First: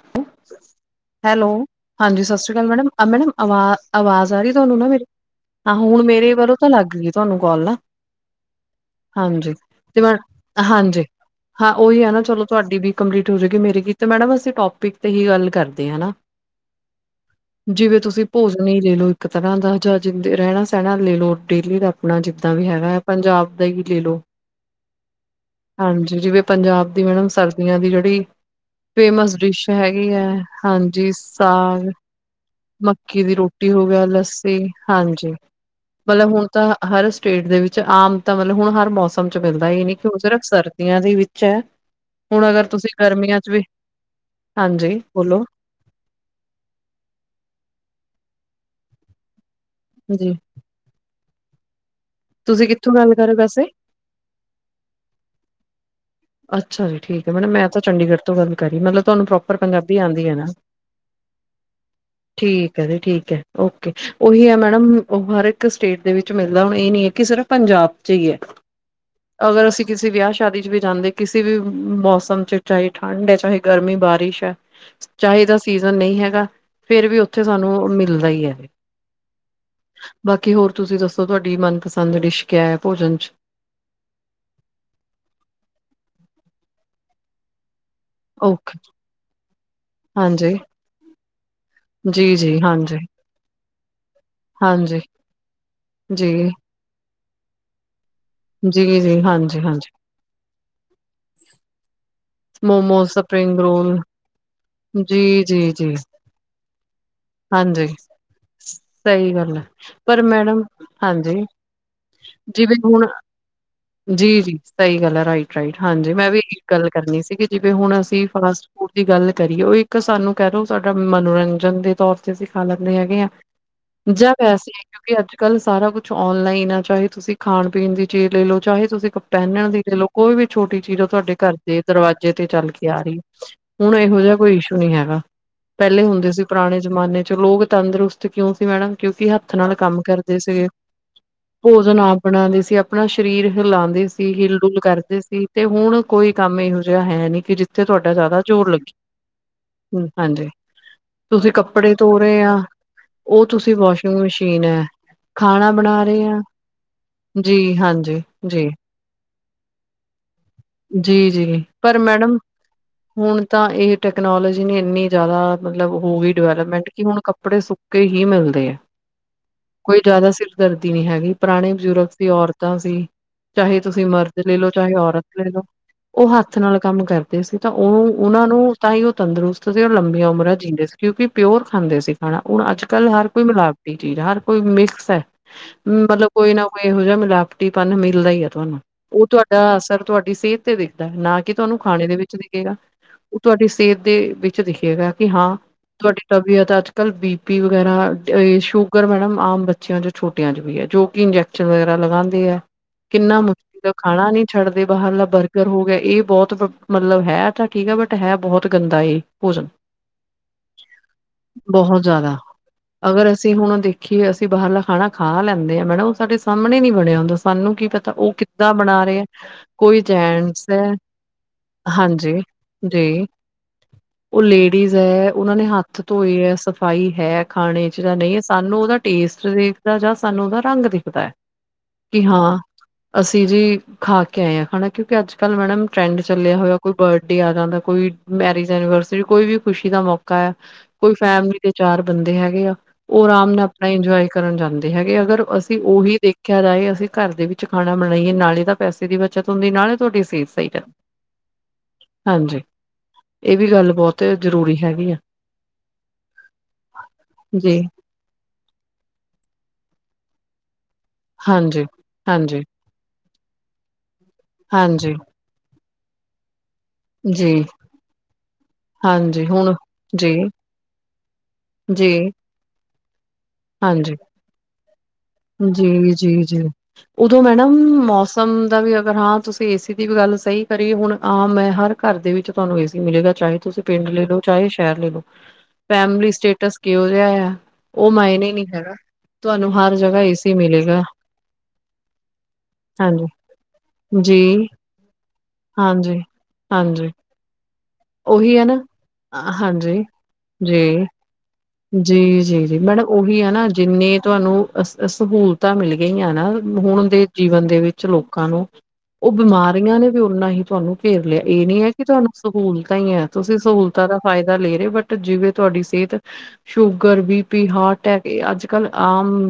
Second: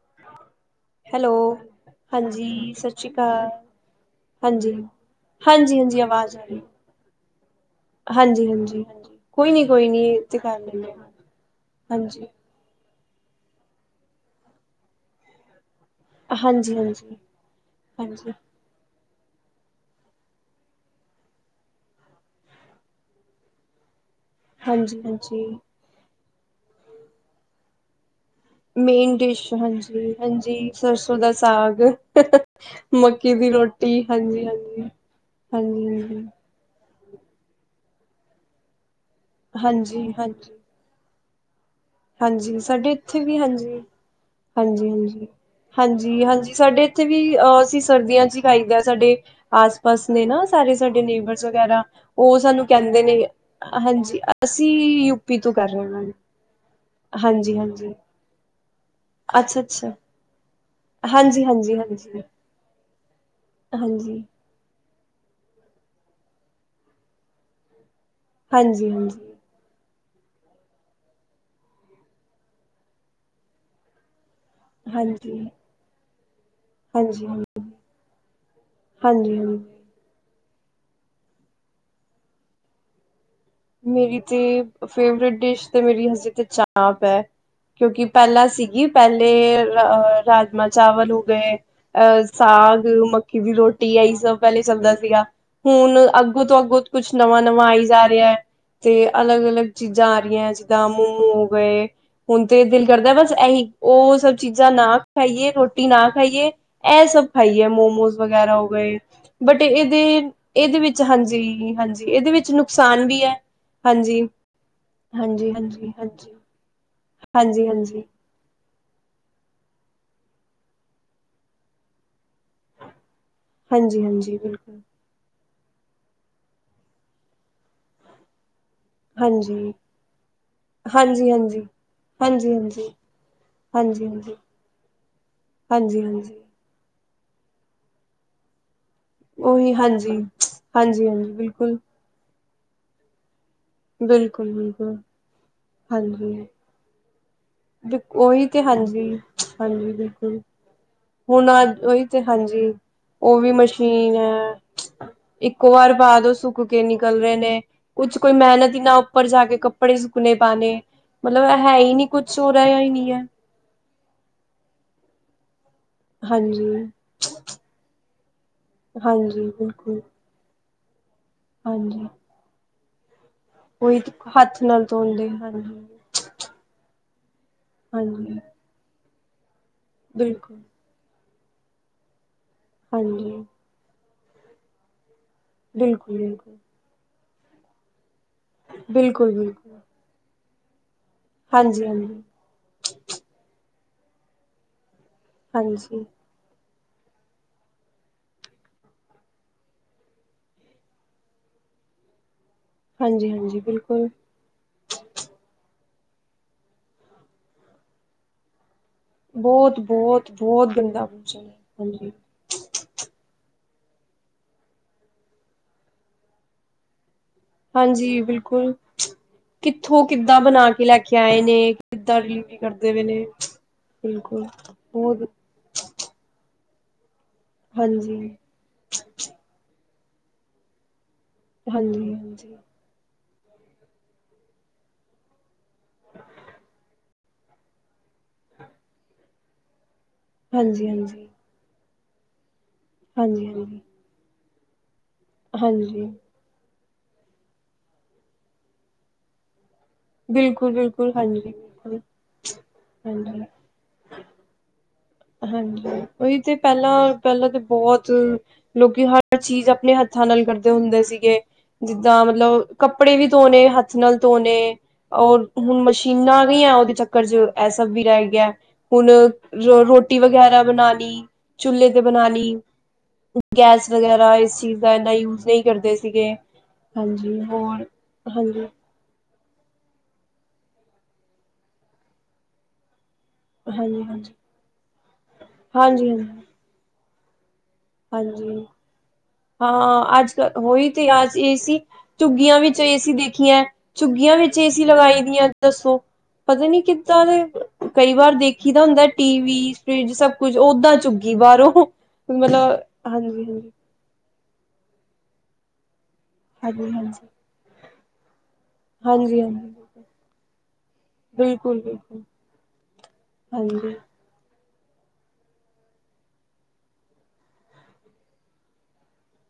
[unintelligible] Hello. ਹਾਂਜੀ ਸਤਿ ਸ਼੍ਰੀ ਅਕਾਲ ਮੈਡਮ। ਮੈਡਮ ਆਵਾ ਆਵਾਜ਼ ਆ ਰੀ ਹਾਂਜੀ ਤੁਆਨੂੰ ਨਾ ਮੇਰੀ। ਆ ਹਾਂਜੀ ਹਾਂਜੀ ਹੁਣ ਮੇਰੇ ਆਵਾਜ਼ ਆ ਵੱਲੋਂ ਰਹੀ ਤਾਂ ਲੱਗ ਗੀ ਤੁਆਨੂੰ ਕੋਲ ਨਾ। ਹਾਂਜੀ ਹਾਂਜੀ। ਕੋਈ ਹਾਂਜੀ ਨੀ ਕੋਈ ਮੈਂ ਨੀ। ਤੇ ਕਰ ਲੈਨੇ ਆਂ। ਹਾਂਜੀ ਹਾਂ ਉਈ ਐ ਨਾ ਚਲੋ ਤੁਹਾਡੀ ਵੀ ਕੰਪਲੀਟ ਹੋਜੇਗੀ ਤੇ ਮੇਰੀ ਵੀ। ਤੇ ਮੈਡਮ ਅਸੀ ਟੋਪਿਕ ਤੇ ਹੀ ਗੱਲ ਕਰਦੇ ਆਂ ਹਨਾ। ਹਾਂਜੀ ਹਾਂਜੀ ਜਿਵੇਂ ਤੁਸੀ ਹਾਂਜੀ ਭੋਜ ਨੀ ਲੇ ਲਓ ਇੱਕ ਤਰਾਂ ਦਾ ਜਾਂ ਜਿਦ ਰੈਣਾ ਸੈਣਾ ਲੇ ਲਓ ਡੇਲੀ ਦਾ ਅਪਣਾ ਜਿੱਦਾਂ ਵੀ ਹੈਗਾ ਐ। ਪੰਜਾਬ ਦਾ ਈ ਲੇ ਲਓ। ਹਾਂਜੀ ਹਾਂਜੀ। ਹਾਂਜੀ। ਜਿਵੇਂ ਪੰਜਾਬ ਦੀ ਮੈਡਮ ਸਰਦੀਆਂ ਦੀ ਜੇੜੀ ਮੇਨ ਡਿਸ਼ ਹਾਂਜੀ। ਹਾਂਜੀ ਸਰਸੋਂ ਦਾ ਸਾਗ, ਮੱਕੀ ਦੀ ਰੋਟੀ। ਹਾਂਜੀ ਹਾਂਜੀ। ਹਾਂਜੀ ਹਾਂਜੀ। ਮਤਲਬ ਹੁਣ ਤਾਂ ਹਰ ਸਟੇਟ ਦੇ ਵਿੱਚ ਆਮ ਤਾਂ ਮਤਲਬ ਹੁਣ ਹਰ ਮੌਸਮ ਚ ਮਿਲਦੈ। ਏ ਨੀ ਕਿ ਹਾਂਜੀ ਹੁਣ ਸਿਰਫ ਹਾਂਜੀ ਸਰ ਦੀਆਂ ਦੇ ਵਿੱਚ ਐ। ਹਾਂਜੀ। ਸਾਡੇ ਏਥੇ ਵੀ ਹਾਂਜੀ। ਹਾਂਜੀ ਹਾਂਜੀ। ਹਾਂਜੀ ਹਾਂਜੀ ਸਾਡੇ ਏਥੇ ਵੀ ਅ ਅਸੀ ਸਰਦੀਆਂ ਚ ਈ ਖਾਈਦੈ। ਸਾਡੇ ਆਸ ਪਾਸ ਨੇ ਜੀ ਨਾ ਸਾਰੇ ਸਾਡੇ ਨੇਬਰਸ ਵਗੈਰਾ ਓ ਸਾਨੂੰ ਤੁਸੀਂ ਕਿੱਥੋਂ ਕੈਂਦੇ ਗੱਲ ਨੇ ਕਰ ਰਹੇ ਹੋ ਵੈਸੇ ਅ ਹਾਂਜੀ ਅਸੀ ਯੂਪੀ ਤੋਂ ਕਰ ਰੇਆਂ ਗਲ। ਅੱਛਾ ਜੀ ਠੀਕ ਐ। ਮੈਡਮ, ਮੈਂ ਤਾਂ ਚੰਡੀਗੜ੍ਹ ਤੋਂ ਗੱਲ ਕਰਰੀ। ਮਤਲਬ ਤੁ਼ਆਨੂੰ ਪ੍ਰੋਪਰ ਪੰਜਾਬੀ ਆਂਦੀ ਐ ਨਾ। ਹਾਂਜੀ- ਹਾਂਜੀ- ਹਾਂਜੀ ਠੀਕ ਹੈ ਜੀ ਠੀਕ ਹੈ ਓਕੇ ਉਹੀ ਹੈ ਮੈਡਮ ਉਹ ਹਰ ਇੱਕ ਸਟੇਟ ਦੇ ਵਿੱਚ ਮਿਲਣਾ ਇਹ ਨੀ ਹੈ ਕਿ ਸਿਰਫ ਪੰਜਾਬ 'ਚ ਹੀ ਹੈ ਹਾਂਜੀ- ਹਾਂਜੀ ਅਗਰ ਅਸੀਂ ਕਿਸੀ ਵਿਆਹ ਸ਼ਾਦੀ 'ਚ ਵੀ ਜਾਂਦੇ ਕਿਸੇ ਵੀ ਮੌਸਮ 'ਚ ਚਾਹੇ ਠੰਡ ਹੈ ਚਾਹੇ ਗਰਮੀ ਬਾਰਿਸ਼ ਹੈ ਹਾਂਜੀ, ਚਾਹੇ ਇਹਦਾ ਸੀਜ਼ਨ ਨਹੀਂ ਹੈਗਾ ਫੇਰ ਵੀ ਹਾਂਜੀ-ਹਾਂਜੀ, ਉੱਥੇ ਸਾਨੂੰ ਅ ਮਿਲਦਾ ਹੀ ਹੈ ਹਾਂਜੀ-ਹਾਂਜੀ। ਬਾਕੀ ਹੋਰ ਤੁਸੀਂ ਦੱਸੋ ਤੁਹਾਡੀ ਮਨਪਸੰਦ ਡਿਸ਼ ਕਿਆ ਹੈ ਭੋਜਨ 'ਚ ਮੇਰੀ ਤੇ ਫੇਵਰੇਟ ਡਿਸ਼ ਤੇ ਮੇਰੀ ਹਜੇ ਤੇ ਚਾਪ ਹੈ ਕਿਉਂਕਿ ਪਹਿਲਾਂ ਓਕੇ ਸੀਗੀ ਪਹਿਲੇ ਅ ਹਾਂਜੀ ਰਾਜਮਾਂਹ ਚਾਵਲ ਹੋ ਗਏ ਅਹ ਜੀ ਜੀ ਸਾਗ ਹਾਂਜੀ ਮੱਕੀ ਦੀ ਰੋਟੀ ਐਹੀ ਸਭ ਪਹਿਲੇ ਚੱਲਦਾ ਹਾਂਜੀ ਸੀਗਾ ਹੁਣ ਅੱਗੋ ਜੀ ਤੋਂ ਅੱਗੋਂ ਕੁਛ ਨਵਾਂ ਨਵਾਂ ਆਈ ਜਾ ਰਿਹਾ ਤੇ ਜੀ ਜੀ ਅਲੱਗ ਹਾਂਜੀ ਅਲੱਗ ਹਾਂਜੀ ਚੀਜ਼ਾਂ ਆ ਰਹੀਆਂ ਜਿੱਦਾਂ ਮੋਮੋ ਹੋ ਗਏ ਹੁਣ ਤੇ ਦਿਲ ਮੋਮੋਸ ਕਰਦਾ ਬਸ ਸਪਰਿੰਗ ਐਹੀ ਰੋਲ ਉਹ ਸਭ ਚੀਜ਼ਾਂ ਨਾ ਜੀ ਖਾਈਏ ਜੀ ਰੋਟੀ ਜੀ ਨਾ ਖਾਈਏ ਐਹ ਸਭ ਖਾਈ ਏ ਹਾਂਜੀ ਮੋਮੋਸ ਵਗੈਰਾ ਹੋ ਗਏ, ਸਹੀ ਗੱਲ ਬਟ ਹੈ ਇਹਦੇ ਪਰ ਮੈਡਮ ਇਹਦੇ ਵਿੱਚ ਇਹ 'ਚ ਹਾਂਜੀ, ਹਾਂਜੀ ਇਹਦੇ ਵਿੱਚ ਨੁਕਸਾਨ ਵੀ ਹੈ ਹਾਂਜੀ, ਜੀ- ਜੀ ਸਹੀ ਗੱਲ ਆ ਰਾਈਟ ਰਾਈਟ ਹਾਂਜੀ ਮੈਂ ਵੀ ਇਕ ਗੱਲ ਕਰਨੀ ਸੀ ਹਾਂਜੀ, ਹਾਂਜੀ, ਜਿਵੇਂ ਹੁਣ ਹਾਂਜੀ, ਅਸੀ ਫਾਸਟ ਉਹਦੀ ਗੱਲ ਕਰੀਏ ਇੱਕ ਸਾਨੂੰ ਕਹਿ ਲਓ ਸਾਡਾ ਮਨੋਰੰਜਨ ਦੇ ਤੌਰ ਤੇ ਅਸੀਂ ਖਾ ਲੈਂਦੇ ਹੈਗੇ ਹਾਂ ਜਾਂ ਹਾਂਜੀ ਵੈਸੇ, ਬਿਲਕੁਲ ਕਿਉਂਕਿ ਅੱਜ- ਕੱਲ ਸਾਰਾ ਕੁਛ ਔਨਲਾਈਨ ਆ ਚਾਹੇ ਤੁਸੀਂ ਖਾਣ ਪੀਣ ਦੀ ਚੇ ਲੈ ਲੋ ਚਾਹੇ ਤੁਸੀਂ ਕਪ ਪਹਿਨਣ ਹਾਂਜੀ, ਦੀ ਲੈ ਲਓ ਕੋਈ ਵੀ ਛੋਟੀ ਚੀਜ਼ ਹਾਂਜੀ, ਤੁਹਾਡੇ ਘਰ ਹਾਂਜੀ। ਦੇ ਦਰਵਾਜ਼ੇ ਤੇ ਹਾਂਜੀ, ਹਾਂਜੀ, ਚੱਲ ਕੇ ਹਾਂਜੀ, ਆ ਰਹੀ ਹੁਣ ਐਹੋ ਜਿਹਾ ਹਾਂਜੀ, ਕੋਈ ਇਸ਼ੂ ਨਹੀਂ ਹੈਗਾ ਹਾਂਜੀ, ਪਹਿਲੇ ਹੁੰਦੇ ਹਾਂਜੀ। ਸੀ ਪੁਰਾਣੇ ਜਮਾਨੇ 'ਚ ਲੋਕ ਤੰਦਰੁਸਤ ਕਿਉਂ ਸੀ ਮੈਡਮ ਕਿਉਂਕਿ ਹੱਥ ਉਹੀ ਨਾਲ ਕੰਮ ਹਾਂਜੀ, ਕਰਦੇ ਸੀ, ਹਾਂਜੀ, ਹਾਂਜੀ ਬਿਲਕੁਲ, ਭੋਜਨ ਆਪ ਬਣਾਂਦੇ ਸੀ ਆਪਣਾ ਸਰੀਰ ਹਿਲਾਉਂਦੇ ਸੀ ਬਿਲਕੁਲ, ਹਿਲ ਡੁਲ ਬਿਲਕੁਲ। ਕਰਦੇ ਸੀ ਤੇ ਹੁਣ ਕੋਈ ਕੰਮ ਐਹੋ ਜਿਹਾ ਹੈ ਨੀ ਕਿ ਜਿੱ ਤੇ ਉਹੀ ਤੇ ਹਾਂਜੀ ਹਾਂਜੀ ਬਿਲਕੁਲ ਹਾਂਜੀ ਹੁਣ ਤੁਸੀਂ ਕੱਪੜੇ ਉਹੀ ਧੋ ਤੇ ਰਹੇ ਆ ਹਾਂਜੀ ਉਹ ਵੀ ਤੁਸੀਂ ਵਾਸ਼ਿੰਗ ਮਸ਼ੀਨ। ਮਸ਼ੀਨ ਹੈ ਇਕ ਖਾਣਾ ਵਾਰ ਬਣਾ ਰਹੇ ਪਾਦੋ ਆ ਸੁੱਕ ਕੁ ਕੇ ਨਿਕਲ ਰਹੇ ਜੀ ਨੇ ਕੁੱਛ ਹਾਂਜੀ ਕੋਈ ਜੀ ਮੇਹਨਤ ਈ ਨਾ ਉੱਪਰ ਜਾ ਕੇ ਕੱਪੜੇ ਸੁੱਕਣੇ ਪਾਣੇ। ਮਤਲਬ ਜੀ-ਜੀ ਹੈ ਹੀ ਪਰ ਨਹੀਂ ਮੈਡਮ ਕੁਛ ਹੋ ਰਿਹਾ ਹੀ ਨਹੀਂ ਹੈ। ਹੁਣ ਤਾਂ ਇਹ ਟੈਕਨੋਲਜੀ ਨੇ ਇੰਨੀ ਜਾਦਾ ਮਤਲਬ ਹੋਗੀ ਹਾਂਜੀ, ਡਿਵੈਲਪਮੈਂਟ ਕਿ ਹੁਣ ਕੱਪੜੇ ਸੁੱਕੇ ਹੀ ਮਿਲਦੇ ਐ। ਹਾਂਜੀ ਕੋਈ ਬਿਲਕੁਲ ਜਿਆਦਾ ਸਿਰ ਸਿਰਦਰਦੀ ਨੀ ਹੈਗੀ। ਪੁਰਾਣੇ ਬਜ਼ੁਰਗ ਹਾਂਜੀ ਸੀ ਔਰਤਾਂ ਸੀ ਚਾਹੇ ਉਹੀ ਤੁਸੀਂ ਤੇ ਮਰਦ ਲਏ ਹੱਥ ਲਓ ਨਾਲ ਚਾਹੇ ਔਰਤ ਧੋਂਦੇ ਲਏ ਲਓ। ਹਾਂਜੀ, ਓ ਹੱਥ ਨਾਲ ਕੰਮ ਕਰਦੇ ਸੀ ਤਾਂ ਓ ਹਾਂਜੀ ਉਹਨਾਂ ਨੂੰ ਤਾਂਹੀ ਤੰਦਰੁਸਤ ਸੀ ਔਰ ਲੰਬੀਆਂ ਉਮਰਾਂ ਬਿਲਕੁਲ ਜਿੰਦੇ ਸੀ। ਕਿਉਂਕਿ ਪਿਓਰ ਖਾਂਦੇ ਸੀ ਖਾਣਾ। ਹੁਣ ਅੱਜ-ਕੱਲ ਹਰ ਹਾਂਜੀ ਕੋਈ ਮਿਲਾਵਟੀ ਚੀਜ਼ ਹਰ ਕੋਈ ਮਿਕਸ ਐ। ਬਿਲਕੁਲ, ਬਿਲਕੁਲ, ਮਤਲਬ ਕੋਈ ਨਾ ਕੋਈ ਇਹੋ ਜਿਆ ਮਿਲਾਵਟੀਪਨ ਮਿਲਦਾ ਈ ਆ ਤੁਹਾਨੂੰ। ਓ ਬਿਲਕੁਲ, ਬਿਲਕੁਲ ਤੁਹਾਡਾ ਅਸਰ ਤੁਆਡੀ ਸੇਤ ਤੇ ਦਿਖਦਾ ਨਾ ਕਿ ਤੁਆਨੂੰ ਹਾਂਜੀ, ਖਾਣੇ ਹਾਂਜੀ, ਦੇ ਵਿਚ ਦਿਖੇਗਾ। ਉਹ ਤੁਆਡੀ ਸੇਹਤ ਦੇ ਵਿਚ ਦਿਖੇਗਾ ਕਿ ਹਾਂ ਹਾਂਜੀ, ਤੁਆਡੇ ਤਬੀਅਤ ਅੱਜ-ਕੱਲ੍ਹ ਬੀ ਪੀ ਵਗੈਰਾ ਅ ਸ਼ੂਗਰ ਮੈਡਮ ਆਮ ਬੱਚਿਆਂ 'ਚ ਛੋਟਿਆਂ 'ਚ ਵੀ ਐ ਜੋ ਕਿ ਇੰਜੈਕ ਇੰਜੈਕਸ਼ਨ ਵਗੈਰਾ ਲਗਾਂਦੇ ਐ। ਹਾਂਜੀ, ਕਿੰਨਾ ਹਾਂਜੀ ਮੁਸ਼ਕਿਲ ਬਿਲਕੁਲ ਖਾਣਾ ਨੀ ਛੜਦੇ ਬਾਹਰਲਾ ਬਰਗਰ ਹੋ ਗਿਆ ਏ ਬੋਤ ਮਤਲਬ ਹੈ ਤਾਂ ਠੀਕ ਆ ਬਟ ਹੈ ਬਹੁਤ ਗੰਦਾ ਏ। ਭੋਜਨ ਬੋਤ-ਬੋਤ-ਬੋਤ ਗੰਦਾ ਪੁੱਛੋ ਨਾ ਬਹੁਤ ਹਾਂਜੀ। ਜ਼ਿਆਦਾ ਅਗਰ ਅਸੀ ਹੁਣ ਦੇਖੀਏ ਅਸੀ ਬਾਹਰਲਾ ਖਾਣਾ ਖਾ ਲੈਂਦੇ ਆ ਮੈਡਮ ਓ ਸਾਡੇ ਸਾਮਣੇ ਨੀ ਬਣਿਆ ਹੁੰਦਾ। ਸਾਨੂੰ ਕੀ ਪਤਾ ਹਾਂਜੀ ਓ ਕਿੱਦਾਂ ਬਿਲਕੁਲ ਬਣਾ ਰੇ ਐ। ਕੋਈ ਕਿੱਥੋਂ ਕਿੱਦਾਂ ਜੈਂਟਸ ਬਣਾ ਐ। ਕੇ ਲੈ ਕੇ ਆਏ ਨੇ ਕਿੱਦਾਂ ਹਾਂਜੀ ਡਿਲੀਵਰੀ ਕਰਦੇ ਪਏ ਨੇ ਜੀ ਓ ਬਿਲਕੁਲ ਲੇਡੀਜ਼ ਬਹੁਤ ਐ, ਓਨਾਨੇ ਹੱਥ ਹਾਥ ਧੋਏ ਐ ਸਫ਼ਾਈ ਹੈ ਖਾਣੇ ਚ ਜਾ ਹਾਂਜੀ, ਨਈ, ਐ ਸਾਨੂੰ ਓਦਾ ਟੇਸਟ ਦੇ ਦਾ ਜਾਂ ਸਾਨੂੰ ਉਦਾ ਰੰਗ ਦਿਖਦਾ ਐ। ਹਾਂਜੀ, ਹਾਂਜੀ, ਕਿ ਹਾਂ, ਹਾਂਜੀ, ਅਸੀਂ ਜੀ ਖਾ ਕੇ ਆਏ ਆ ਖਾਣਾ। ਕਿਉਂਕਿ ਅੱਜ ਕੱਲ੍ਹ ਮੈਡਮ ਟਰੈਂਡ ਚਲਿਆ ਹੋਇਆ, ਕੋਈ ਬਰਡੇ ਆ ਜਾਂਦਾ ਕੋਈ ਮੈਰਿਜ ਐਨੀਵਰਸਰੀ ਕੋਈ ਵੀ ਖੁਸ਼ੀ ਦਾ ਮੌਕ ਮੋਕਾ ਐ, ਕੋਈ ਹਾਂਜੀ, ਫੈਮਲੀ ਦੇ ਚਾਰ ਬੰਦੇ ਹੈਗੇ ਆ। ਓ ਅਰਾਮ ਹਾਂਜੀ, ਨਾਲ ਹਾਂਜੀ, ਆਪਣਾ ਇੰਜੋਏ ਕਰਨ ਜਾਂਦੇ ਹੈਗੇ, ਅਗਰ ਅਸੀ ਹਾਂਜੀ ਉਹੀ ਦੇਖਿਆ ਜਾਏ ਅਸੀ ਘਰ ਦੇ ਵਿੱਚ ਖਾਣਾ ਬਣਾਈਏ ਨਾਲੇ ਤਾਂ ਪੈਸੇ ਦੀ ਬਚਤ ਹੁੰਦੀ, ਨਾਲੇ ਤੁਆਡੀ ਸੇਫ ਸਾਈਟ ਆ ਬਿਲਕੁਲ-ਬਿਲਕੁਲ, ਹਾਂਜੀ ਬਿਲਕੁਲ, ਹਾਂਜੀ। ਹਾਂਜੀ। ਏ ਵੀ ਗੱਲ ਬਹੁਤ ਜਰੂਰੀ ਹੈਗੀ ਆ। ਹਾਂਜੀ ਉਈ ਤੇ ਪੈਹਲਾ-ਪੈਹਲਾ ਤੇ ਜੀ ਬਹੁਤ ਤ ਲੋਕੀ ਹਰ ਚੀਜ਼ ਆਪਣੇ ਹੱਥਾਂ ਨਾਲ ਕਰਦੇ ਹੁੰਦੇ ਸੀਗੇ। ਹਾਂਜੀ ਜਿਦਾ ਹਾਂਜੀ ਮਤਲਬ ਕੱਪੜੇ ਵੀ ਧੋਣੇ ਹੱਥ ਨਾਲ ਧੋਣੇ, ਹਾਂਜੀ ਔਰ ਹੁਣ ਮਸ਼ੀਨਾਂ ਵੀ ਆ ਓਦੇ ਚੱਕ ਚਕਰ ਚ ਜੀ ਐ ਸਭ ਵੀ ਰੈ ਗਯਾ ਐ, ਹੁਣ ਹਾਂਜੀ ਹੁਣ ਰ ਰੋਟ ਰੋਟੀ ਜੀ ਵਗੈਰਾ ਬਣਾਲੀ, ਚੁੱਲ੍ਹੇ ਤੇ ਜੀ ਬਣਾਲੀ। ਹਾਂਜੀ ਇੰਨਾ ਯੂਜ ਨਹੀਂ ਕਰਦੇ ਸੀਗੇ। ਜੀ-ਜੀ-ਜੀ ਹਾਂਜੀ, ਉਦੋਂ ਮੈਡਮ ਹੋਰ ਮੌਸ ਸਮ ਹਾਂਜੀ, ਦਾ ਵੀ ਅਗਰ ਹਾਂ ਤੁਸ ਤੇ ਏ ਸੀ ਦੀ ਵੀ ਗੱਲ ਸਈ ਕਰੀਏ, ਹੁਣ ਆਮ ਐ ਹਰ ਘਰ ਦੇ ਵਿੱਚ ਤੁਆਨੂੰ ਏ ਸੀ ਮਿਲੇਗਾ ਚਾਹੇ ਤੁਸੀਂ ਪਿੰਡ ਲੈ ਹਾਂਜੀ-ਹਾਂਜੀ, ਲੋ। ਚਾਏ ਸ਼ੈਹਰ ਲੈ ਲੋ, ਹਾਂਜੀ-ਹਾਂਜੀ, ਹਾਂਜੀ। ਫੈਮਲੀ ਸਟੇਟਸ ਕਿਉ ਜਿਆ ਯਾ ਓ ਹਾਂਜੀ ਮਾਇਨੇ ਨੀ ਹਾਂਜੀ ਕਰ ਹਾਂ ਅੱਜ-ਕੱਲ ਹੋਈ ਤੇ ਅੱਜ ਏ ਸੀ, ਝੁੱਗੀਆਂ ਵਿੱਚ ਏ ਸੀ ਹਾਂਜੀ, ਦੇਖੀਐ। ਝੁੱਗੀਆਂ ਵਿੱਚ ਜੀ, ਏ ਸੀ ਲਗਾਈ ਦੀਆਂ ਦੱਸੋ, ਹਾਂਜੀ। ਪਤਾ ਨੀ ਹਾਂਜੀ, ਕਿਦਾਂ ਦੇ ਕਈ ਵਾਰ ਉਹੀ ਹੈ ਦੇਖੀ ਨਾ ਦਾ ਹੁੰਦਾ ਟੀ ਵੀ, ਹਾਂਜੀ, ਫਰਿਜ ਸਭ ਕੁੱਝ, ਓਦਾਂ ਝੁਗੀ ਬਾਰੋਂ। ਜੀ-ਜੀ-ਜੀ ਮੈਡਮ ਓਹੀ ਆ ਨਾ ਜਿੰਨੇ ਤੁਆਨੂੰ ਅ ਸ ਸਹੂਲਤਾਂ ਮਿਲ ਗਈਆਂ। ਨਾਲ ਹਾਂਜੀ ਹੁਣ ਹਾਂਜੀ ਦੇ ਜੀਵਨ ਦੇ ਵਿੱਚ ਲੋਕਾਂ ਨੂੰ ਓ ਹਾਂਜੀ ਹਾਂਜੀ ਬਿਮਾਰੀਆਂ ਨੇ ਵੀ ਓਨਾ ਈ ਤੁਆਨੂੰ ਘੇਰ ਲਿਆ, ਏ ਨੀ ਬਿਲਕੁਲ ਐ ਕਿ ਬਿਲਕੁਲ ਤੁਆਨੂੰ ਸਹੂਲਤਾਂ ਈ ਐ, ਤੁਸੀ ਹਾਂਜੀ ਸਹੂਲਤਾਂ ਰੱਖ ਫਾਏਦਾ ਲੈ ਰੇ ਓ, ਬਟ ਜਿਵੇਂ ਤੁਆਡੀ ਸੇਹਤ sugar, B P, heart attack, ਏ ਅੱਜ-ਕਲ ਆਮ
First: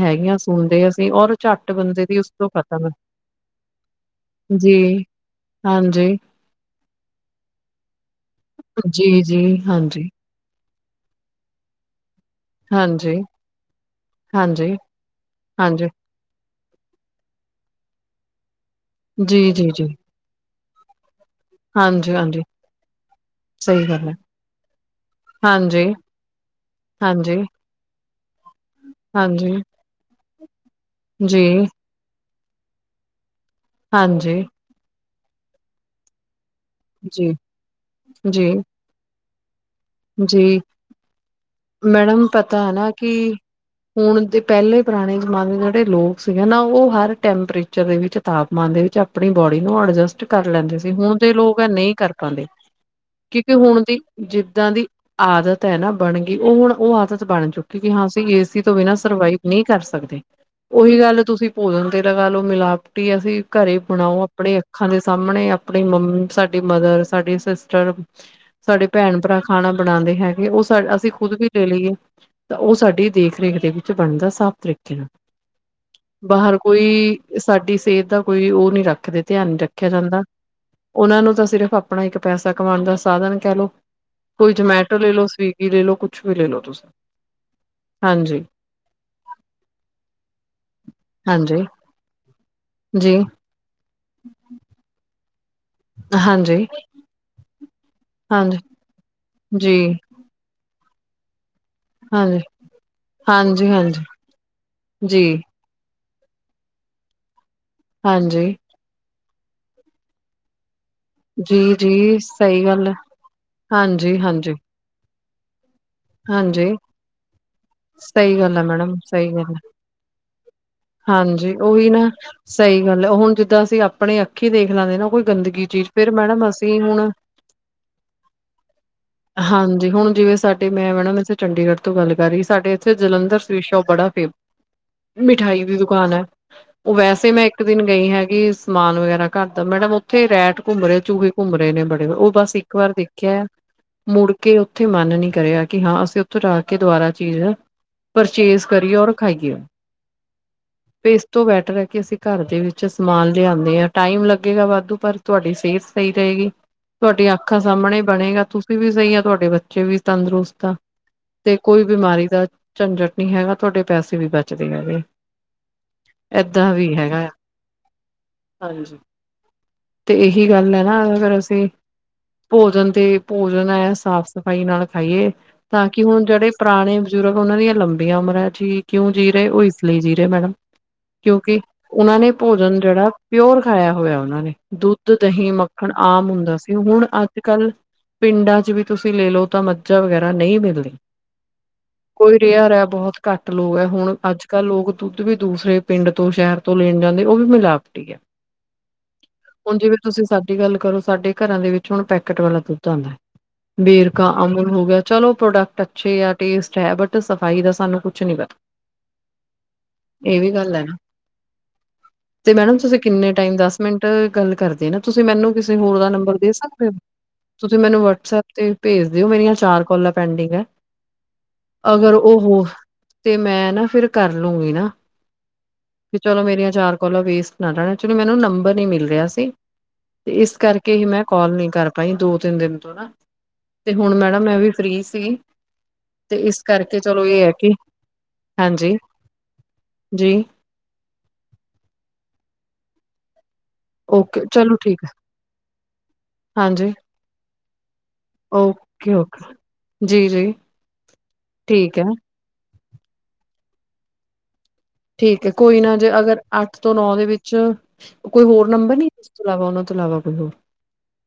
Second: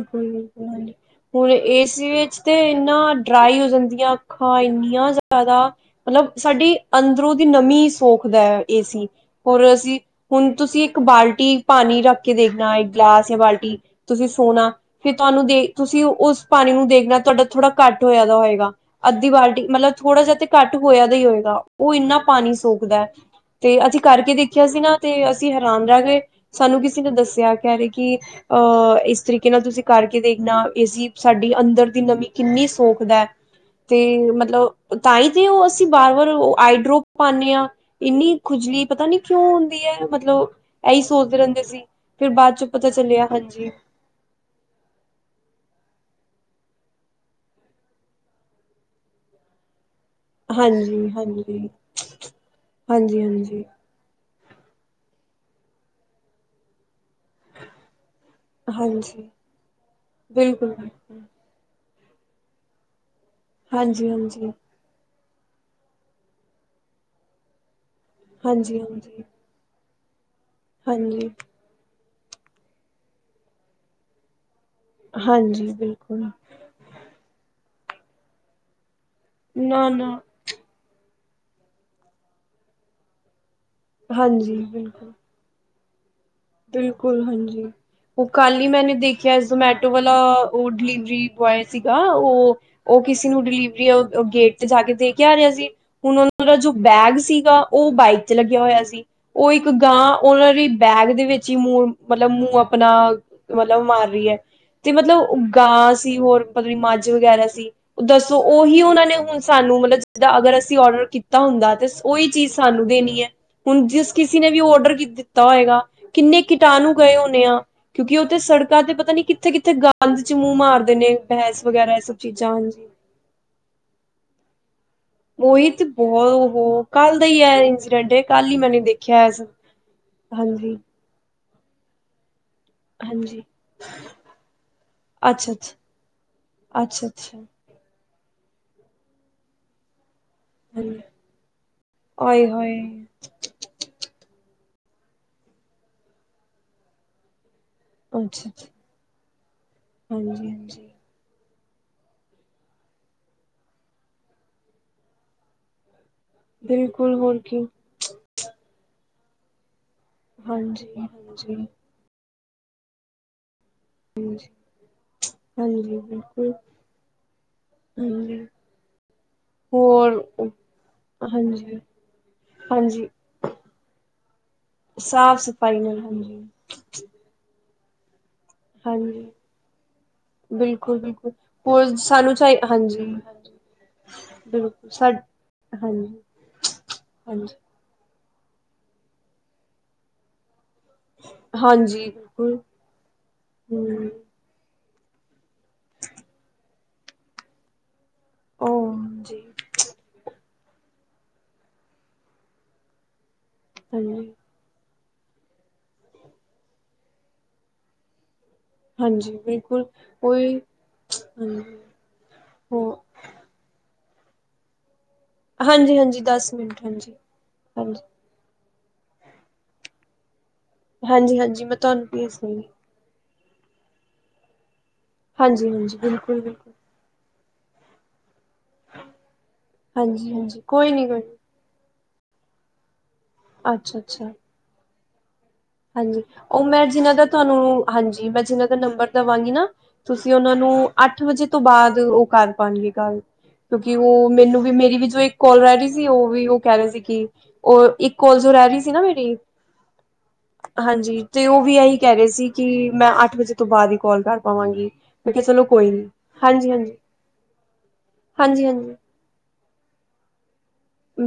ਹੈਗੀਆਂ ਸੁਣਦੇ ਹਾਂਜੀ। ਅਸੀਂ ਔਰ ਹੁਣ ਝੱਟ ਬੰਦੇ ਏਸੀ ਦੀ ਉਸ ਵਿੱਚ ਤੋਂ ਤੇ ਖਤਮ ਹੈ ਏਨਾ ਡਰਾਈ ਹੋ ਜਾਂਦੀਆਂ ਅਖਾਂ ਜੀ ਏਨੀਆਂ ਜ਼ਆਦਾ ਹਾਂਜੀ ਮਤਲਬ ਸਾਡੀ ਅੰਦਰੋਂ ਦੀ ਨਮੀ ਸੋਖਦਾ ਐ। ਏਸੀ ਜੀ ਜੀ ਹੋਰ ਅਸੀ ਹਾਂਜੀ ਹੁਣ ਤੁਸੀ ਏਕ ਬਾਲਟੀ ਪਾਣੀ ਰੱਖ ਕੇ ਦੇਖਣਾ, ਇਕ ਹਾਂਜੀ ਗਲਾਸ ਜਾਂ ਬਾਲਟੀ। ਤੁਸੀ ਸੋਣਾ, ਹਾਂਜੀ ਫਿਰ ਤੁਆਨੂੰ ਦੇ, ਹਾਂਜੀ ਤੁਸੀ ਉਸ ਪਾਣੀ ਨੂੰ ਦੇਖਣਾ ਤੁਆਡਾ ਥੋੜਾ ਘੱਟ ਹੋਇਆ ਦਾ ਹੋਏਗਾ। ਅੱਧੀ ਜੀ ਬਾਲਟੀ ਜੀ ਜੀ ਮਤਲਬ ਥੋੜ੍ਹਾ ਜਿਆ ਤੇ ਘੱਟ ਹੋਇਆ ਦਾ ਈ ਹੋਏਗਾ। ਉਹ ਹਾਂਜੀ ਇਨਾ ਹਾਂਜੀ ਪਾਣੀ ਸੋਖਦਾ ਐ ਤੇ ਸਹੀ ਅਸੀਂ ਗੱਲ ਹੈ ਕਰਕੇ ਦੇਖਿਆ ਸੀ ਨਾ, ਤੇ ਅਸੀਂ ਹਾਂਜੀ ਹੈਰਾਨ ਰੈ ਗਏ। ਸਾਨੂੰ ਕਿਸੇ ਨੇ ਹਾਂਜੀ ਦੱਸਿਆ, ਕਹਿ ਰਹੇ ਕਿ ਅਹ' ਇਸ ਤਰੀਕੇ ਹਾਂਜੀ ਨਾਲ ਤੁਸੀਂ ਕਰਕੇ ਦੇਖਣਾ, ਏ ਸੀ ਜੀ ਸਾਡੀ ਅੰਦਰ ਦੀ ਨਮੀ ਕਿੰਨੀ ਸੋਖ ਦਾ। ਤੇ ਹਾਂਜੀ ਮਤਲਬ ਤਾਈ ਤੇ ਉਹ ਅਸੀਂ ਬਾਰ -ਬਾਰ ਆਈਡਰੋਪ ਜੀ ਪਾਨੇ ਆਂ, 'ਇੰਨੀ ਜੀ ਖੁਜਲੀ ਪਤਾ ਨੀ ਕਿਉਂ ਹੁੰਦੀ ਹੈ? ਮਤਲਬ ਜੀ ਇਹੀ ਸੋਚਦੇ ਰਹਿੰਦੇ ਸੀ, ਮੈਡਮ ਫੇਰ ਬਾਅਦ ਚੋਂ ਹੈ ਪਤਾ ਨਾ ਕਿ ਚੱਲਿਆ ਹਾਂਜੀ। ਹੁਣ ਦੇ ਪਹਿਲੇ ਪੁਰਾਣੇ ਜ਼ਮਾਨੇ ਦੇ ਜਿਹੜੇ ਲੋਕ ਸੀਗੇ ਨਾ, ਉਹ ਹਰ ਟੈਂਪਰੇਚਰ ਦੇ ਵਿੱਚ ਤਾਪਮਾਨ ਦੇ ਵਿੱਚ, ਆਪਣੀ ਬੋਡੀ ਨੂੰ ਅਡਜਸਟ ਕਰ ਲੈਂਦੇ ਸੀ, ਹਾਂਜੀ ਹੁਣ ਤੇ ਲੋਕ ਹਾਂਜੀ ਇਹ ਨਹੀਂ ਕਰ ਪਾਉਂਦੇ, ਹਾਂਜੀ ਕਿਉਂਕਿ ਹਾਂਜੀ ਹੁਣ ਦੀ, ਜਿੱਦਾਂ ਦੀ ਆਦਤ ਹੈ ਨਾ ਬਣ ਗਈ, ਉਹ ਹੁਣ ਉਹ ਆਦਤ ਬਣ ਚੁੱਕੀ ਕਿ ਹਾਂ ਅਸੀਂ ਏ ਸੀ ਏ ਸੀ ਤੋਂ ਬਿਨਾਂ ਹਾਂਜੀ ਸਰਵਾਈਵ ਨਹੀਂ ਕਰ ਸਕਦੇ, ਬਿਲਕੁਲ ਉਹੀ ਬਿਲਕੁਲ ਗੱਲ ਤੁਸੀਂ ਭੋਜਨ ਤੇ ਲਗਾ ਲਓ, ਮਿਲਾਵਟੀ ਅਸੀਂ ਘਰੇ ਹਾਂਜੀ ਬਣਾਓ ਹਾਂਜੀ ਆਪਣੇ ਅੱਖਾਂ ਦੇ ਸਾਹਮਣੇ, ਆਪਣੀ ਮੰਮੀ ਸਾਡੀ ਮਦਰ, ਸਾਡੀ ਸਿਸਟਰ, ਹਾਂਜੀ ਸਾਡੇ ਭੈਣ ਹਾਂਜੀ ਭਰਾ ਖਾਣਾ ਬਣਾਨਦੇ ਹੈਗੇ, ਉਹ ਸਾ ਅਸੀਂ ਹਾਂਜੀ ਖੁਦ ਵੀ, ਲੈ ਲਈਏ, ਤਾਂ ਉਹ ਸਾਡੀ ਦੇਖ ਰੇਖ ਦੇ ਵਿੱਚ ਬਣਦਾ ਸਾਫ਼ ਤਰੀਕੇ ਕੇਹ ਨਾ ਹਾਂਜੀ ਬਿਲਕੁਲ ਬਾਹਰ ਕੋਈ। ਏ ਸਾਡੀ ਸਿਹਤ ਦਾ ਕੋਈ ਓ ਨੀ ਰੱਖਦੇ ਧਿਆਨ ਨੀ ਰੱਖਿਆ ਨਾ-ਨਾ ਜਾਂਦਾ। ਉਨਾਂ ਨੂੰ ਤਾਂ ਸਿਰਫ਼ ਆਪਣਾ ਇੱਕ ਪੈਸਾ ਕਮਾਉਣ ਦਾ ਸਾਧਨ ਕਹਿ ਲਓ। ਕੋਈ ਹਾਂਜੀ ਜਮੈਟੋ ਲੈ ਬਿਲਕੁਲ, ਲੋ, ਸਵੀਗੀ ਲੈ ਲੋ। ਕੁਛ ਵੀ ਲੈ ਲੋ ਤੁਸੀਂ ਬਿਲਕੁਲ, ਹਾਂਜੀ। ਓ ਹਾਂਜੀ ਕੱਲ ਹੀ ਮੈਨੇ ਦੇਖਿਆ ਜਮੈਟੋ ਵਾਲਾ ਓ ਡਿਲੀਵਰੀ ਹਾਂਜੀ ਬੋਏ ਸੀਗਾ ਓ ਓ ਜੀ ਕਿਸੇ ਨੂੰ ਡਿਲੀਵਰੀ ਗੇ ਤੇ ਜਾ ਕੇ ਦੇ ਕੇ ਆ ਰਿਹਾ ਸੀ ਹੁਣ ਉਨਾਂ ਦਾ ਹਾਂਜੀ ਜੋ ਬੈਗ ਸੀਗਾ ਓ ਬਾਈਕ 'ਚ ਹਾਂਜੀ ਲੱਗਿਆ ਹੋਇਆ ਸੀ ਓ ਇੱਕ ਜੀ ਗਾਂ ਉਨਾਂ ਦੀ ਬੈਗ ਦੇ ਵਿੱਚ ਹੀ ਮੂੰਹ ਮਤਲਬ ਹਾਂਜੀ ਮੂੰਹ ਆਪਣਾ, ਹਾਂਜੀ ਮਤਲਬ ਹਾਂਜੀ ਮਾਰ ਰਈ ਆ ਤੇ ਜੀ ਮਤਲਬ ਗਾਂ ਸੀ ਹੋਰ ਪਤਾ ਨੀ ਮੱਝ ਵਗੈਰਾ ਸੀ ਓ ਦੱਸੋ ਹਾਂਜੀ ਉਹੀ ਉਨਾਂ ਨੇ ਹੁਣ ਸਾਨੂੰ ਮਤਲਬ ਜਿੱਦਾਂ ਅਗਰ ਅਸੀਂ ਔਡਰ ਕੀਤਾ ਹੁੰਦਾ ਜੀ ਤੇ ਜੀ ਓਹੀ ਚੀਜ਼ ਸਹੀ ਗੱਲ ਸਾਨੂੰ ਹੈ ਦੇਣੀ ਆ ਹੁਣ ਜਿਸ ਹਾਂਜੀ ਕਿਸੀ ਨੇ ਹਾਂਜੀ ਵੀ ਔਡਰ ਦਿੱਤਾ ਹੋਏਗਾ ਕਿੰਨੇ ਹਾਂਜੀ ਕੀਟਾਣੂ ਗਏ ਹੋਣੇ ਆ, ਕਿਉਂਕਿ ਸਹੀ ਓਥੇ ਗੱਲ ਹੈ ਸੜਕਾਂ ਤੇ ਮੈਡਮ ਪਤਾ ਨੀ ਸਹੀ ਗੱਲ ਹੈ ਕਿੱਥੇ-ਕਿੱਥੇ ਗੰਦ 'ਚ ਮੂੰਹ ਮਾਰਦੇ ਨੇ, ਹਾਂਜੀ ਬੇਸ ਉਹੀ ਵਗੈਰਾ ਨਾ ਐ ਸਭ ਚੀਜ਼ਾਂ ਸਹੀ ਹਾਂਜੀ। ਗੱਲ ਹੈ ਹੁਣ ਜਿੱਦਾਂ ਅਸੀਂ ਆਪਨੇ ਅੱਖੀਂ ਦੇਖ ਲਾਂਗੇ ਨਾ ਕੋਈ ਗੰਦਗੀ ਓਹੀ ਤੇ ਚੀਜ਼ ਫੇਰ ਬਹੁਤ ਓ ਮੈਡਮ ਅਸੀਂ ਹੋ ਹੁਣ ਕੱਲ ਦਾ ਹੀ ਏ ਇੰਸੀਡੈਂਟ ਕੱਲ ਹੀ ਮੈਨੇ ਦੇਖਿਆ ਹਾਂਜੀ ਹੁਣ ਜਿਵੇਂ ਸਾਡੇ ਹਾਂਜੀ ਮੈਂ ਮੈਡਮ ਇੱਥੇ ਚੰਡੀਗੜ੍ਹ ਤੋਂ ਗੱਲ ਕਰ ਰਹੀ ਸਾਡੇ ਓਥੇ ਜਲੰਧਰ ਹਾਂਜੀ ਸਵੀਟ ਸ਼ੌਪ ਬੜਾ ਫੇਮ ਅੱਛਾ ਮਿਠਾਈ ਅੱਛਾ ਦੀ ਦੁਕਾਨ ਆ ਓ ਅੱਛਾ ਵੈਸੇ ਅੱਛਾ ਮੈਂ ਇੱਕ ਦਿਨ ਗਈ ਹੈਗੀ ਸਮਾਨ ਵਗੈਰਾ ਘਰ ਦਾ ਮੈਡਮ ਓਥੀ ਰੈਟ ਘੁੰਮ ਰਹੇ, ਹਾਂਜੀ ਚੂਹੇ ਘੁੰਮ ਰਹੇ ਨੇ, ਬੜੇ ਓ ਆਏ ਬਸ ਇੱਕ ਹਾਏ ਵਾਰ ਦੇਖਿਆ ਆ ਮੁੜ ਕੇ ਓਥੇ ਮੰਨ ਨੀ ਕਰਿਆ ਕਿ ਹਾਂ ਅਸੀਂ ਉੱਥੋਂ ਜਾ ਕੇ ਦੁਬਾਰਾ ਚੀਜ਼ ਅੱਛਾ ਪਰਚੇਜ ਅੱਛਾ ਕਰੀਏ ਔਰ ਖਾਈਏ। ਹਾਂਜੀ, ਹਾਂਜੀ। ਇਸ ਤੋਂ ਬੈਟਰ ਹੈ ਕਿ ਅਸੀਂ ਘਰ ਦੇ ਵਿੱਚ ਸਮਾਨ ਲਿਆਨੇ ਆ ਟਾਈਮ ਲੱਗੇਗਾ ਵਾਧੂ ਪਰ ਤੁਹਾਡੀ ਸੇਤ ਸਈ ਰਹੇਗੀ, ਬਿਲਕੁਲ ਤੁਹਾਡੀਆਂ ਹੋਰ ਅੱਖਾਂ ਕੀ ਸਾਹਮਣੇ ਬਣੇਗਾ, ਤੁਸੀਂ ਵੀ ਸਈ ਆ, ਤੁਹਾਡੇ ਬੱਚੇ ਵੀ ਤੰਦਰੁਸਤ ਆ ਹਾਂਜੀ, ਹਾਂਜੀ, ਤੇ ਕੋਈ ਬਿਮਾਰੀ ਦਾ ਝੰਜਟ ਨੀ ਹੈਗਾ। ਤੁਹਾਡੇ ਪੈਸੇ ਵੀ ਹਾਂਜੀ, ਬਚਦੇ ਹੈਗੇ, ਹਾਂਜੀ ਬਿਲਕੁਲ ਏਦਾਂ ਵੀ ਹੈਗਾ ਆ। ਹਾਂਜੀ ਹਾਂਜੀ ਤੇ ਹੋਰ ਇਹੀ ਗੱਲ ਆ ਨਾ ਅਗਰ ਅਸੀਂ ਹਾਂਜੀ, ਭੋਜਨ ਤੇ ਹਾਂਜੀ ਭੋਜਨ ਐ ਸਾਫ਼-ਸਫ਼ਾਈ ਨਾਲ ਖਾਈਏ ਸਾਫ਼ ਸਫ਼ਾਈ ਤਾਂ ਨਾਲ ਕਿ ਹੁਣ ਹਾਂਜੀ, ਜੇੜੇ ਪੁਰਾਣੇ ਬਜ਼ੁਰਗ ਉਨਾਂ ਦੀਆਂ ਲੰਬੀਆਂ ਉਮਰਾਂ ਠੀਕ ਕਿਉਂ ਹਾਂਜੀ ਜੀ ਰਹੇ, ਓ ਇਸ ਲਈ ਜੀ ਰਹੇ ਮੈਡਮ ਬਿਲਕੁਲ, ਬਿਲਕੁਲ ਕਿਉਂਕਿ ਹੋਰ ਉਨਾਂ ਨੇ ਸਾਨੂੰ ਚਾਹੀ ਭੋਜਨ ਹਾਂਜੀ, ਜੇੜਾ ਹਾਂਜੀ ਪਿਓਰ ਖਾਇਆ ਹੋਇਆ ਉਨਾਂ ਨੇ, ਬਿਲਕੁਲ ਸਾ ਦੁੱਧ, ਦਹੀਂ, ਮੱਖਣ ਹਾਂਜੀ, ਆਮ ਹੁੰਦਾ ਸੀ। ਹੁਨ ਹਾਂਜੀ, ਅੱਜ-ਕੱਲ ਪਿੰਡਾਂ 'ਚ ਵੀ ਤੁਸੀਂ ਲੈ ਲਓ ਤਾਂ ਮੱਝਾਂ ਵਗੈਰਾ ਨਈ ਮਿਲਣੀ ਹਾਂਜੀ ਕੋਈ ਬਿਲਕੁਲ ਰੇਅਰ ਆ, ਬਹੁਤ ਘੱਟ ਲੋਕ ਆ ਹੂੰ ਹੁਣ ਅੱਜ ਅੱਜ-ਕੱਲ ਲੋਕ ਦੁੱਧ ਵੀ ਦੂਸਰੇ ਪਿੰਡ ਤੋਂ, ਸ਼ਹਿਰ ਤੋਂ ਲੈਣ ਜਾਂਦੇ, ਓ ਵੀ ਮਿਲਾਵਟੀ ਆ ਉਹ ਹਾਂਜੀ, ਹੁਣ ਜਿਵੇਂ ਤੁਸੀਂ ਸਾਡੀ ਗੱਲ ਕਰੋ, ਸਾਡੇ ਘਰਾਂ ਦੇ ਵਿੱਚ ਹੁਣ ਪੈਕੇਟ ਵਾਲਾ ਦੁੱਧ ਆਂਦਾ। ਵੇਰਕਾ, ਹਾਂਜੀ, ਅਮਨ ਹੋ ਗਿਆ, ਚਲੋ ਪ੍ਰੋਡਕਟ ਅੱਛੇ ਆ, ਟੇਸਟ ਹੈ ਬਟ ਸਫ਼ਾਈ ਦਾ ਸਾਨੂੰ ਕੁਛ ਨੀ ਪਤਾ। ਹਾਂਜੀ ਬਿਲਕੁਲ। ਇਹ ਵੀ ਉਹੀ ਗੱਲ ਹੈ ਹਾਂ। ਤੇ ਮੈਡਮ ਤੁਸੀਂ ਕਿੰਨੇ ਟਾਈਮ ਦਸ ਮਿੰਟ ਗੱਲ ਕਰਦੇ ਨਾ। ਤੁਸੀਂ ਮੈਨੂੰ ਕਿਸੇ ਹੋਰ ਹਾਂਜੀ, ਦਾ ਹਾਂਜੀ ਨੰਬਰ ਦੇ ਦਸ ਮਿੰਟ ਸਕਦੇ ਹੋ। ਹਾਂਜੀ, ਤੁਸੀਂ ਮੈਨੂੰ ਹਾਂਜੀ, ਵਟਸਪ। ਤੇ ਭੇਜ ਦਿਓ। ਮੇਰੀਆਂ ਚਾਰ ਕੋਲਾਂ ਪੈਂਡਿੰਗ ਆ। ਹਾਂਜੀ। ਹਾਂਜੀ। ਮੈਂ ਤੁਹਾਨੂੰ ਭੇਜ ਦਾਂਗੀ। ਤੇ ਮੈਂ ਨਾ ਫਿਰ ਕਰ ਲੂੰਗੀ ਨਾ। ਹਾਂਜੀ-ਹਾਂਜੀ, ਕਿ ਚਲੋ ਮੇਰੀਆਂ ਬਿਲਕੁਲ-ਬਿਲਕੁਲ, ਚਾਰ। ਕੋਲਾਂ ਵੇਸਟ ਨਾ ਰਹਿਣ ਚਲੋ ਮੈਨੂੰ ਨੰਬਰ ਨੀ ਮਿਲ ਰਿਹਾ ਸੀ ਤੇ ਇਸ ਹਾਂਜੀ-ਹਾਂਜੀ, ਕੋਈ ਕਰਕੇ ਹੀ ਨੀ ਕੋਈ ਮੈਂ ਕੌਲ ਨੀ ਕਰ। ਦੋ-ਤਿੰਨ ਦਿਨ ਤੋਂ ਨਾ। ਤੇ ਹੁਣ ਅੱਛਾ-ਅੱਛਾ। ਮੈਡਮ ਮੈਂ ਵੀ ਫ੍ਰੀ ਸੀ। ਹਾਂਜੀ। ਤੇ ਇਸ ਉਹ ਮੈਂ ਕਰਕੇ ਜਿੰਨਾਂ ਦਾ ਚਲੋ ਇਹ ਹੈ ਕਿ ਤੁਹਾਨੂੰ, ਹਾਂਜੀ, ਮੈਂ ਜਿੰਨਾਂ ਦਾ ਹਾਂਜੀ ਨੰਬਰ ਦਵਾਂਗੀ ਨਾ। ਤੁਸੀਂ ਜੀ ਉਨਾਂ ਨੂੰ ਅੱਠ ਵਜੇ ਤੋਂ ਬਾਅਦ ਉਹ ਕਰ ਪਾਣਗੇ ਗੱਲ। ਕਿਉਂਕਿ ਉਹ ਓਕੇ ਮੈਨੂੰ ਵੀ ਚਲੋ ਮੇਰੀ ਠੀਕ ਵੀ ਹੈ ਜੋ ਇੱਕ ਕੋਲ ਰਹਿ ਗੀ ਸੀ। ਉਹ ਵੀ ਉਹ ਕਹ ਰੇ ਹਾਂਜੀ। ਸੀ ਕਿ। ਉ ਇੱਕ ਕੋਲ ਜੋ ਰਹਿ ਰੀ ਸੀ ਨਾ ਓਕੇ ਮੇਰੀ। ਓਕੇ ਜੀ। ਜੀ। ਹਾਂਜੀ। ਤੇ ਉਹ ਵੀ ਇਹੀ ਠੀਕ ਹੈ ਕਹਿ ਰਹੇ ਸੀ ਕਿ, ਮੈਂ ਅੱਠ ਵਜੇ ਤੋਂ ਬਾਦ ਈ ਕੋਲ ਕਰ ਪਾਵਾਂਗੀ। ਮੈਂ ਕਿਹਾ ਠੀਕ ਐ। ਚਲੋ ਕੋਈ ਨਾ, ਜੇ ਨੀ ਅਗਰ ਅੱਠ ਤੋਂ ਹਾਂਜੀ-ਹਾਂਜੀ, ਨੌ ਦੇ ਵਿੱਚ ਕੋਈ ਹੋਰ ਹਾਂਜੀ-ਹਾਂਜੀ। ਨੰਬਰ ਨੀ ਹੈ। ਉਹ ਨਾ ਤੋਂ ਇਲਾਵਾ ਹੋਰ।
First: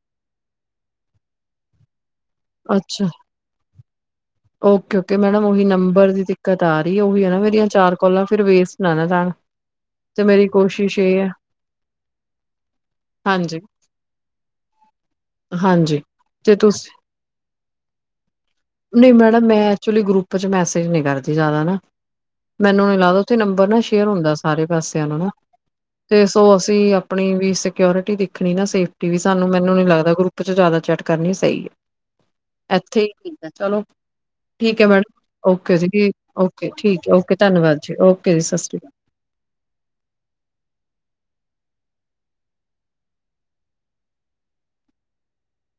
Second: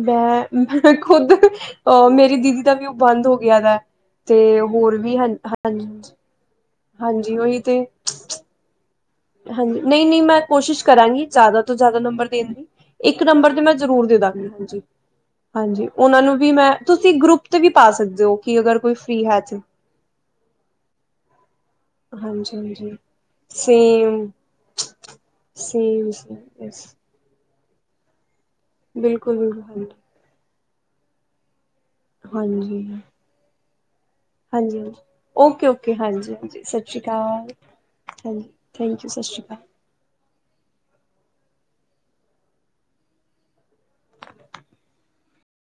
ਮੈਂ, ਮੈ ਖੁਦ ਅਹ ਮੇਰੀ ਦੀਦੀ ਦਾ ਵੀ ਉਹ ਅੱਛਾ ਬੰਦ ਹੋ ਗਿਆ ਵੇ। ਓਕੇ -ਓਕੇ ਮੈਡਮ ਉਹੀ ਨੰਬਰ ਦੀ ਦਿੱਕਤ ਆ ਰਹੀ, ਉਹੀ ਐ ਹਾਂਜੀ ਨਾ ਮੇਰੀਆਂ ਤੇ ਚਾਰ ਕੋਲਾਂ ਫਿਰ ਵੇਸਟ ਨਾ ਨਾ ਜਾਣ। ਹਾਂਜੀ, ਨਈ, ਨਈ ਤੇ ਮੈਂ ਮੇਰੀ ਕੋਸ਼ਿਸ਼ ਇਹ ਕਰਾਂਗੀ, ਹੈ ਜ਼ਿਆਦਾ ਤੋਂ ਜ਼ਿਆਦਾ ਨੰਬਰ ਦੇਣ ਦ ਇੱਕ ਨੰਬਰ ਤੇ ਹਾਂਜੀ ਮੈਂ ਜ਼ਰੂਰ ਦੇ ਦਾਂਗੀ। ਹਾਂਜੀ, ਹਾਂਜੀ ਉਹਨਾਂ ਨੂੰ ਵੀ ਮੈਂ ਤੁਸੀਂ ਗਰੁਪ ਉਤੇ ਵੀ ਪਾ ਸਕਦੇ ਔ। ਨਈ ਮੈਡਮ ਮੈਂ ਐਕਚੁਲੀ ਗਰੁੱਪ ਚ ਮੈਸੇਜ ਨਈ ਕਰਦੀ ਜ਼ਿਆਦਾ ਨਾ। ਹਾਂਜੀ ਮੈਨੂੰ ਹਾਂਜੀ ਨੀ ਲੱਗਦਾ, ਉੱਥੇ ਨੰਬਰ ਨਾ ਸ਼ੇਅਰ ਹੁੰਦਾ ਸਾਰੇ ਪਾਸਿਆਂ ਨੂੰ ਨਾ। ਸਹੀ ਤੇ ਸੋ ਅਸੀਂ ਸ ਆਪਣੀ ਵੀ ਸਿਓਰਿਟੀ ਦੇਖਣੀ ਨਾ, ਸੇਫਟੀ ਵੀ ਬਿਲਕੁਲ ਸਾਨੂੰ, ਬਿਲਕੁਲ ਮੈਨੂੰ ਨੀ ਹਾਂਜੀ ਲੱਗਦਾ ਗਰੁੱਪ। ਕੁ ਜ਼ਿਆਦਾ ਚੈਟ ਕਰਨੀ ਸਹੀ ਐ, ਹਾਂਜੀ ਇੱਥੇ ਈ ਠੀਕ ਏ ਚਲੋ। ਹਾਂਜੀ ਠੀਕ ਐ ਹਾਂਜੀ ਮੈਡਮ ਓਕੇ ਜੀ, ਹਾਂਜੀ ਹਾਂਜੀ ਓਕੇ ਸਤਿ ਸ਼੍ਰੀ ਠੀਕ ਓਕੇ ਧੰਨਵਾਦ ਜੀ। ਓਕੇ ਜੀ, ਸਸਿ ਸ਼ੀ ਸਸਿ ਰੀਕਾਲ।